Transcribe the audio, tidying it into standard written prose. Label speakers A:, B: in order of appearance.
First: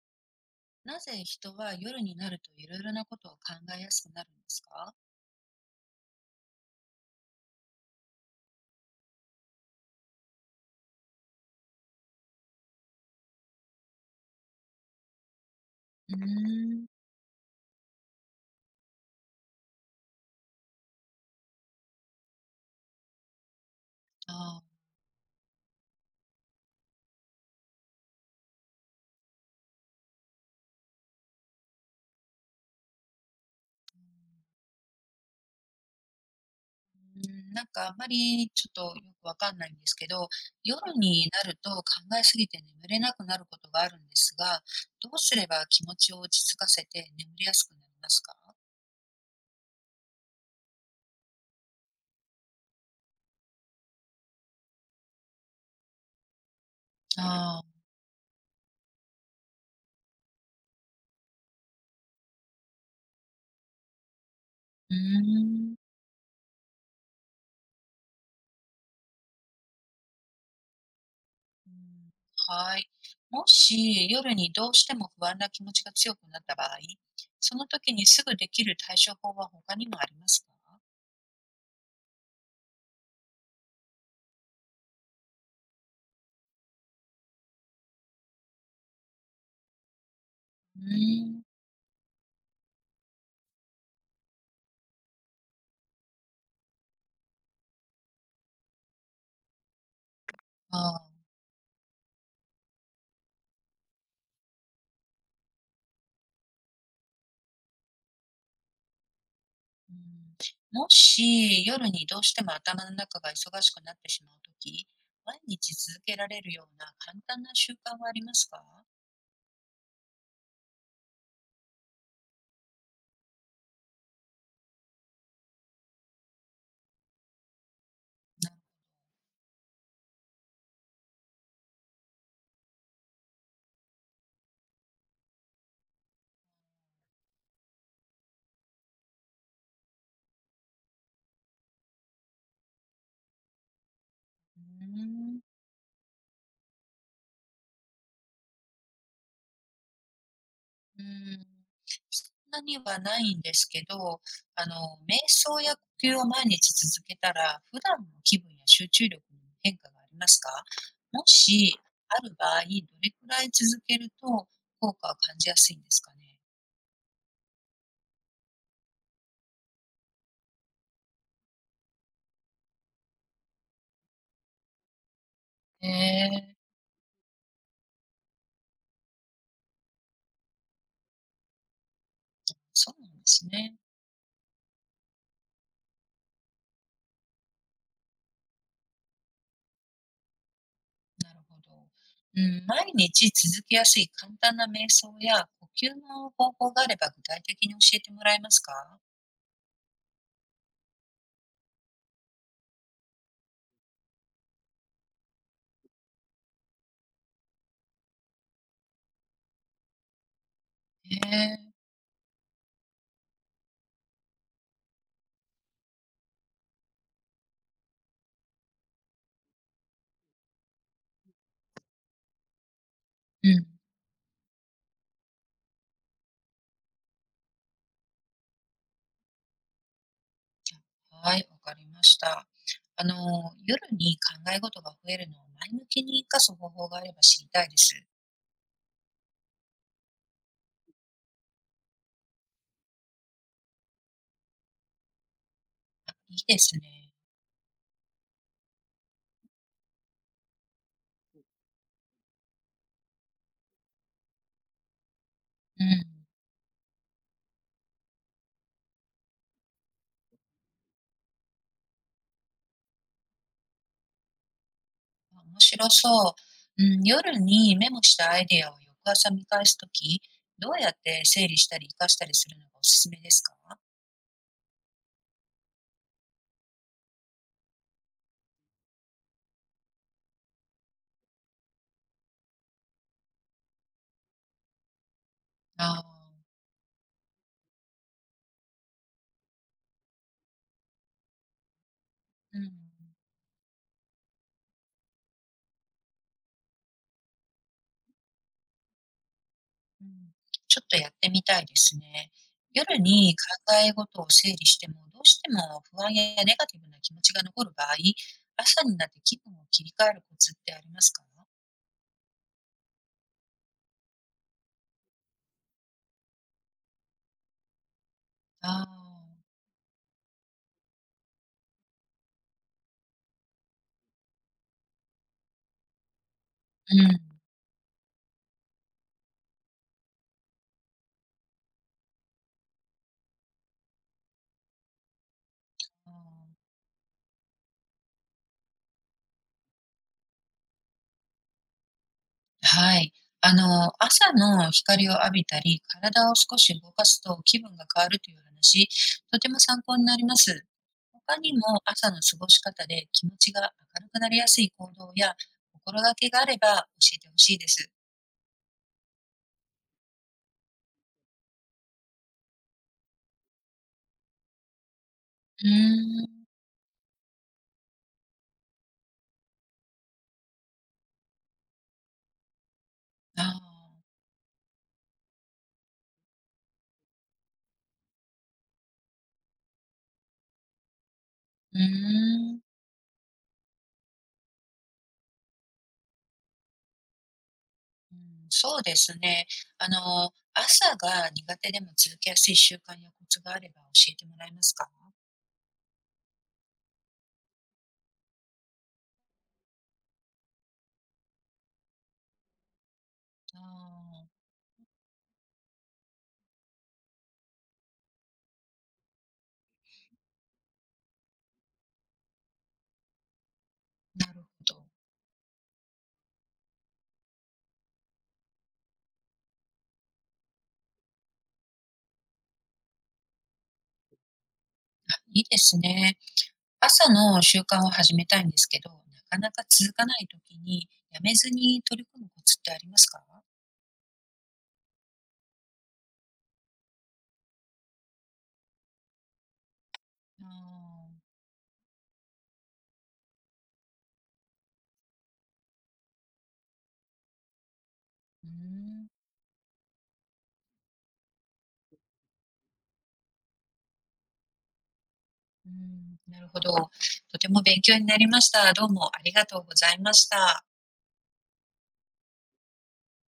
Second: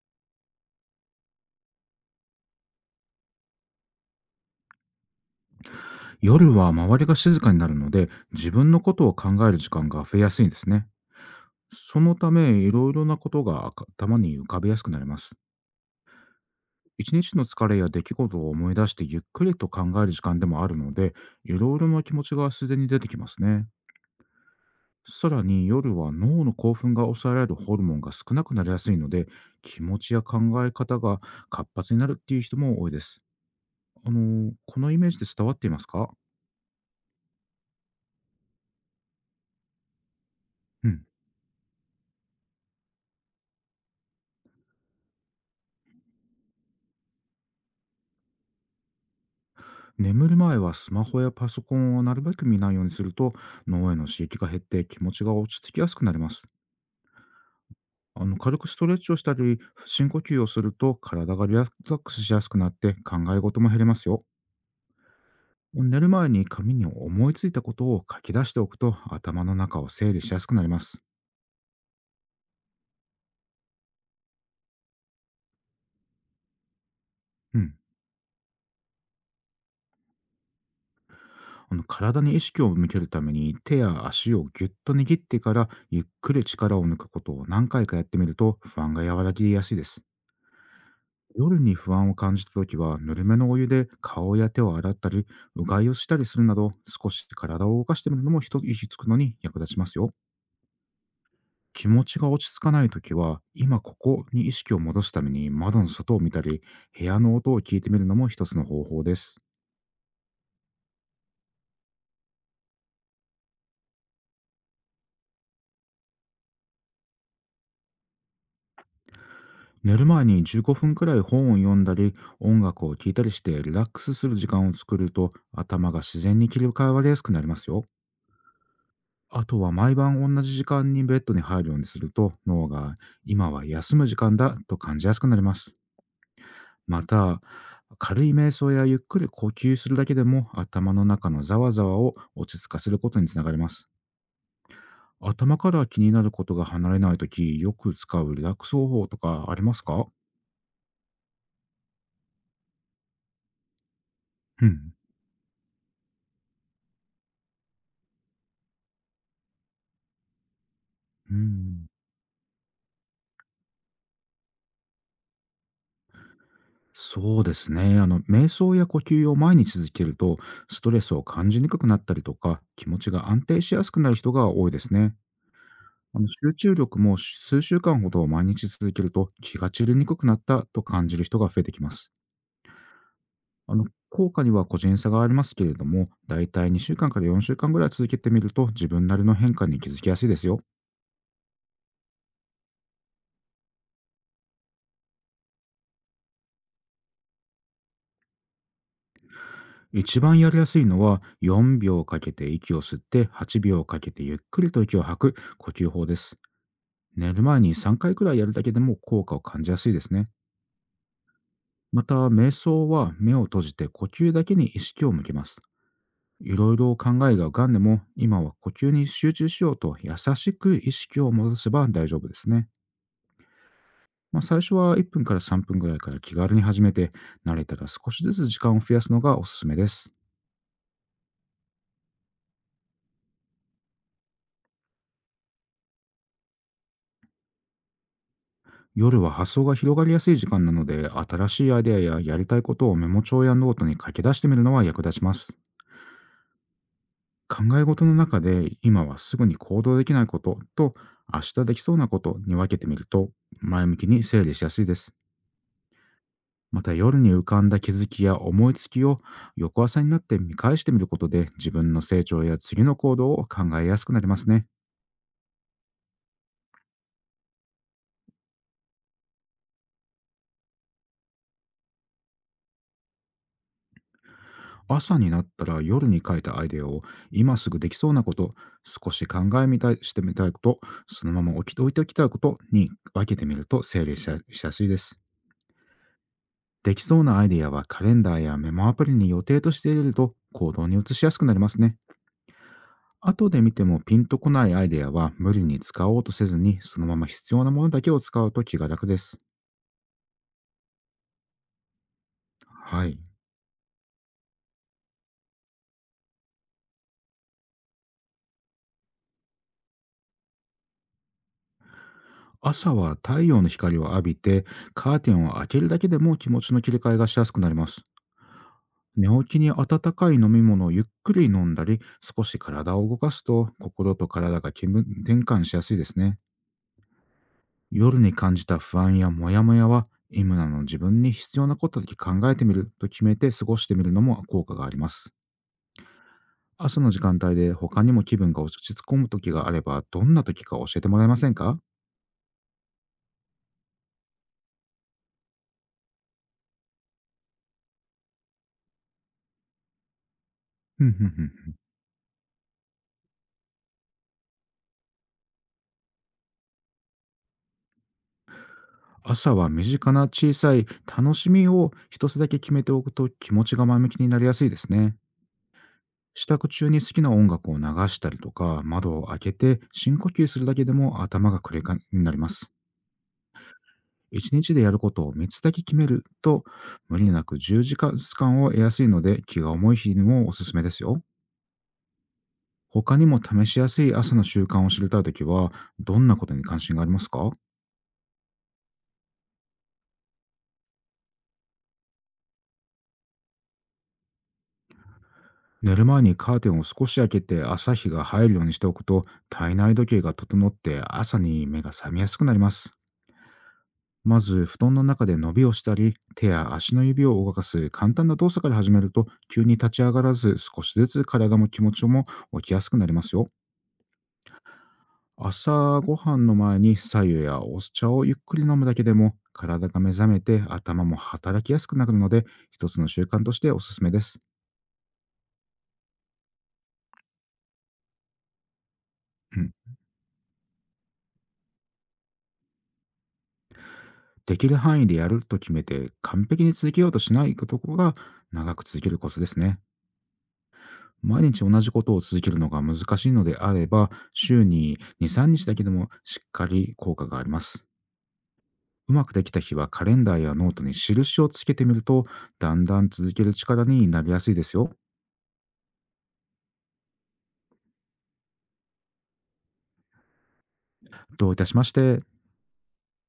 A: なぜ人は夜になるといろいろなことを考えやすくなるんですか？
B: 夜は周りが静かになるので、自分のことを考える時間が増えやすいんですね。そのため、いろいろなことが頭に浮かべやすくなります。
A: うーん。
B: 一日の疲れや出来事を思い出してゆっくりと考える時間でもあるので、いろいろな気持ちがすでに出てきますね。
A: ああ、
B: さらに、夜は脳の興奮が抑えられるホルモンが少なくなりやすいので、気持ちや考え方が活発になるっていう人も多いです。このイメージで伝わっていますか？
A: なんかあんまりちょっとよくわかんないんですけど、
B: う
A: 夜
B: ん。
A: になると考えすぎて眠れなくなることがあるんですが、どうすれば気持ちを落ち着かせて眠りやすくなりますか？
B: 眠る前は、スマホやパソコンをなるべく見ないようにすると、脳への刺激が減って気持ちが落ち着きやすくなります。
A: ああ、
B: 軽くストレッチをしたり、深呼吸をすると体がリラックスしやすくなって、考え事も減りますよ。
A: うーん。
B: 寝る前に紙に思いついたことを書き出しておくと、頭の中を整理しやすくなります。
A: うん、はい。もし夜にどうしても不安な気持ちが強くなった場合、そ
B: う
A: の
B: ん、
A: 時にすぐできる対処法は他にもありますか？
B: 体に意識を向けるために、手や足をぎゅっと握ってからゆっくり力を抜くことを何回かやってみると、不安が和らぎやすいです。
A: うーん。
B: 夜に不安を感じたときは、ぬるめのお湯で顔や手を洗ったり、うがいをしたりするなど、少し体を動かしてみるのも一息つくのに役立ちますよ。
A: ああ、
B: 気持ちが落ち着かないときは、今ここに意識を戻すために窓の外を見たり、部屋の音を聞いてみるのも一つの方法です。
A: うん。もし、夜にどうしても頭の中が忙しくなってしまうとき、毎日続けられるような簡単な習慣はありますか？
B: 寝る前に15分くらい本を読んだり、音楽を聴いたりしてリラックスする時間を作ると、頭が自然に切り替わりやすくなりますよ。
A: な、
B: あとは毎晩同じ時間にベッドに入るようにすると、脳が今は休む時間だと感じやすくなります。また、軽い瞑想やゆっくり呼吸するだけでも、頭の中のざわざわを落ち着かせることにつながります。
A: うーん、
B: 頭から気になることが離れないとき、よく使うリラックス方法とかありますか？
A: うーん。そんなにはないんですけど、
B: う
A: あの、
B: ん。
A: 瞑想や呼吸を毎日続けたら、普段の気分や集中力に変化がありますか？も
B: う
A: し、
B: ん、
A: ある場合、どれくらい続けると効果を感じやすいんですかね？
B: そうですね。瞑想や呼吸を毎日続けると、ストレスを感じにくくなったりとか、気持ちが安定しやすくなる人が多いですね。
A: へ
B: 集
A: え、
B: 中力も数週間ほど毎日続けると、気が散りにくくなったと感じる人が増えてきます。
A: そうなんですね。
B: 効果には個人差がありますけれども、だいたい2週間かんから4週間ぐらい続けてみると、自分なりの変化に気づきやすいですよ。
A: なるほど。うん、毎日続けやすい簡単な瞑想や呼吸の方法があれば具体的に教えてもらえますか？
B: 一番やりやすいのは、4秒かけて息を吸って8秒かけてゆっくりと息を吐く呼吸法です。寝る前に3回くらいやるだけでも効果を感じやすいですね。
A: へえ。
B: また、瞑想は目を閉じて呼吸だけに意識を向けます。いろいろ考えが浮かんでも、今は呼吸に集中しようと優しく意識を戻せば大丈夫ですね。
A: うん。
B: まあ、最初は1分から3分ぐらいから気軽に始めて、慣れたら少しずつ時間を増やすのがおすすめです。
A: はい、わかりました。あの、夜に考え事が増えるのを前向きに活かす方法があれば知りたいです。
B: 夜は発想が広がりやすい時間なので、新しいアイデアややりたいことをメモ帳やノートに書き出してみるのは役立ちます。
A: あ、いいですね。
B: 考え事の中で、今はすぐに行動できないことと、明日できそうなことに分けてみると、前向きに整理しやすいです。
A: うん。
B: また、夜に浮かんだ気づきや思いつきを翌朝になって見返してみることで、自分の成長や次の行動を考えやすくなりますね。
A: 面白そう。うん、夜にメモしたアイデアを翌朝見返すとき、どうやって整理したり活かしたりするのがおすすめですか？
B: 朝になったら、夜に書いたアイデアを今すぐできそうなこと、少し考えみたいしてみたいこと、そのまま置いておきたいことに分けてみると、整理しやすいです。
A: ああ
B: できそうなアイデアはカレンダーやメモアプリに予定として入れると、行動に移しやすくなりますね。
A: ー。うん。
B: 後で見てもピンとこないアイデアは無理に使おうとせずに、そのまま必要なものだけを使うと気が楽です。
A: うん、ちょっとやってみたいですね。夜
B: はい。
A: に考え事を整理しても、どうしても不安やネガティブな気持ちが残る場合、朝になって気分を切り替えるコツってありますか？
B: 朝は太陽の光を浴びてカーテンを開けるだけでも、気持ちの切り替えがしやすくなります。
A: ああ、
B: 寝起きに温かい飲み物をゆっくり飲んだり、少し体を動かすと心と体が気分転換しやすいですね。
A: うん。
B: 夜に感じた不安やモヤモヤは、今の自分に必要なことだけ考えてみると決めて過ごしてみるのも効果があります。
A: あ
B: 朝の時間帯で他にも気分が落ち着込む時があれば、どんな時か教えてもらえませんか？
A: ーはい。朝の光を浴びたり、体を少し動かすと気分が変わるという話、とても参考になります。
B: ふんふん
A: 他
B: ふ
A: にも
B: ん。
A: 朝の過ごし方で気持ちが明るくなりやすい行動や心がけがあれば教えてほしいです。
B: 朝は身近な小さい楽しみを一つだけ決めておくと、気持ちが前向きになりやすいですね。
A: うー
B: 支
A: ん、
B: 度中に好きな音楽を流したりとか、窓を開けて深呼吸するだけでも頭がクレカになります。
A: ああ、
B: 一日でやることを3つだけ決めると、無理なく10時間を得やすいので、気が重い日にもおすすめですよ。
A: うーん、うん、
B: 他にも試しやすい朝の習慣を知りたいときは、どんなことに関心がありますか？
A: そうですね。朝が苦手でも続けやすい習慣やコツがあれば教えてもらえますか？
B: 寝る前にカーテンを少し開けて朝日が入るようにしておくと、体内時計が整って朝に目が覚めやすくなります。
A: ああ、
B: まず、布団の中で伸びをしたり、手や足の指を動かす簡単な動作から始めると、急に立ち上がらず、少しずつ体も気持ちも起きやすくなりますよ。
A: なるほど。
B: 朝ごはんの前に白湯やお茶をゆっくり飲むだけでも体が目覚めて頭も働きやすくなるので、一つの習慣としておすすめです。
A: あ、いいですね。朝の習慣を始めたいんですけど、なかな
B: う
A: か
B: ん、
A: 続かない時にやめずに取り組むコツってありますか？
B: できる範囲でやると決めて完璧に続けようとしないところが長く続けるコツですね。
A: ああ、
B: 毎日同じことを続けるのが難しいのであれば、週に2、3日だけでもしっかり効果があります。
A: うーん、
B: うまくできた日はカレンダーやノートに印をつけてみると、だんだん続ける力になりやすいですよ。
A: うーん、なるほど。とても勉強になりました。どうもありがとうございました。
B: どういたしまして。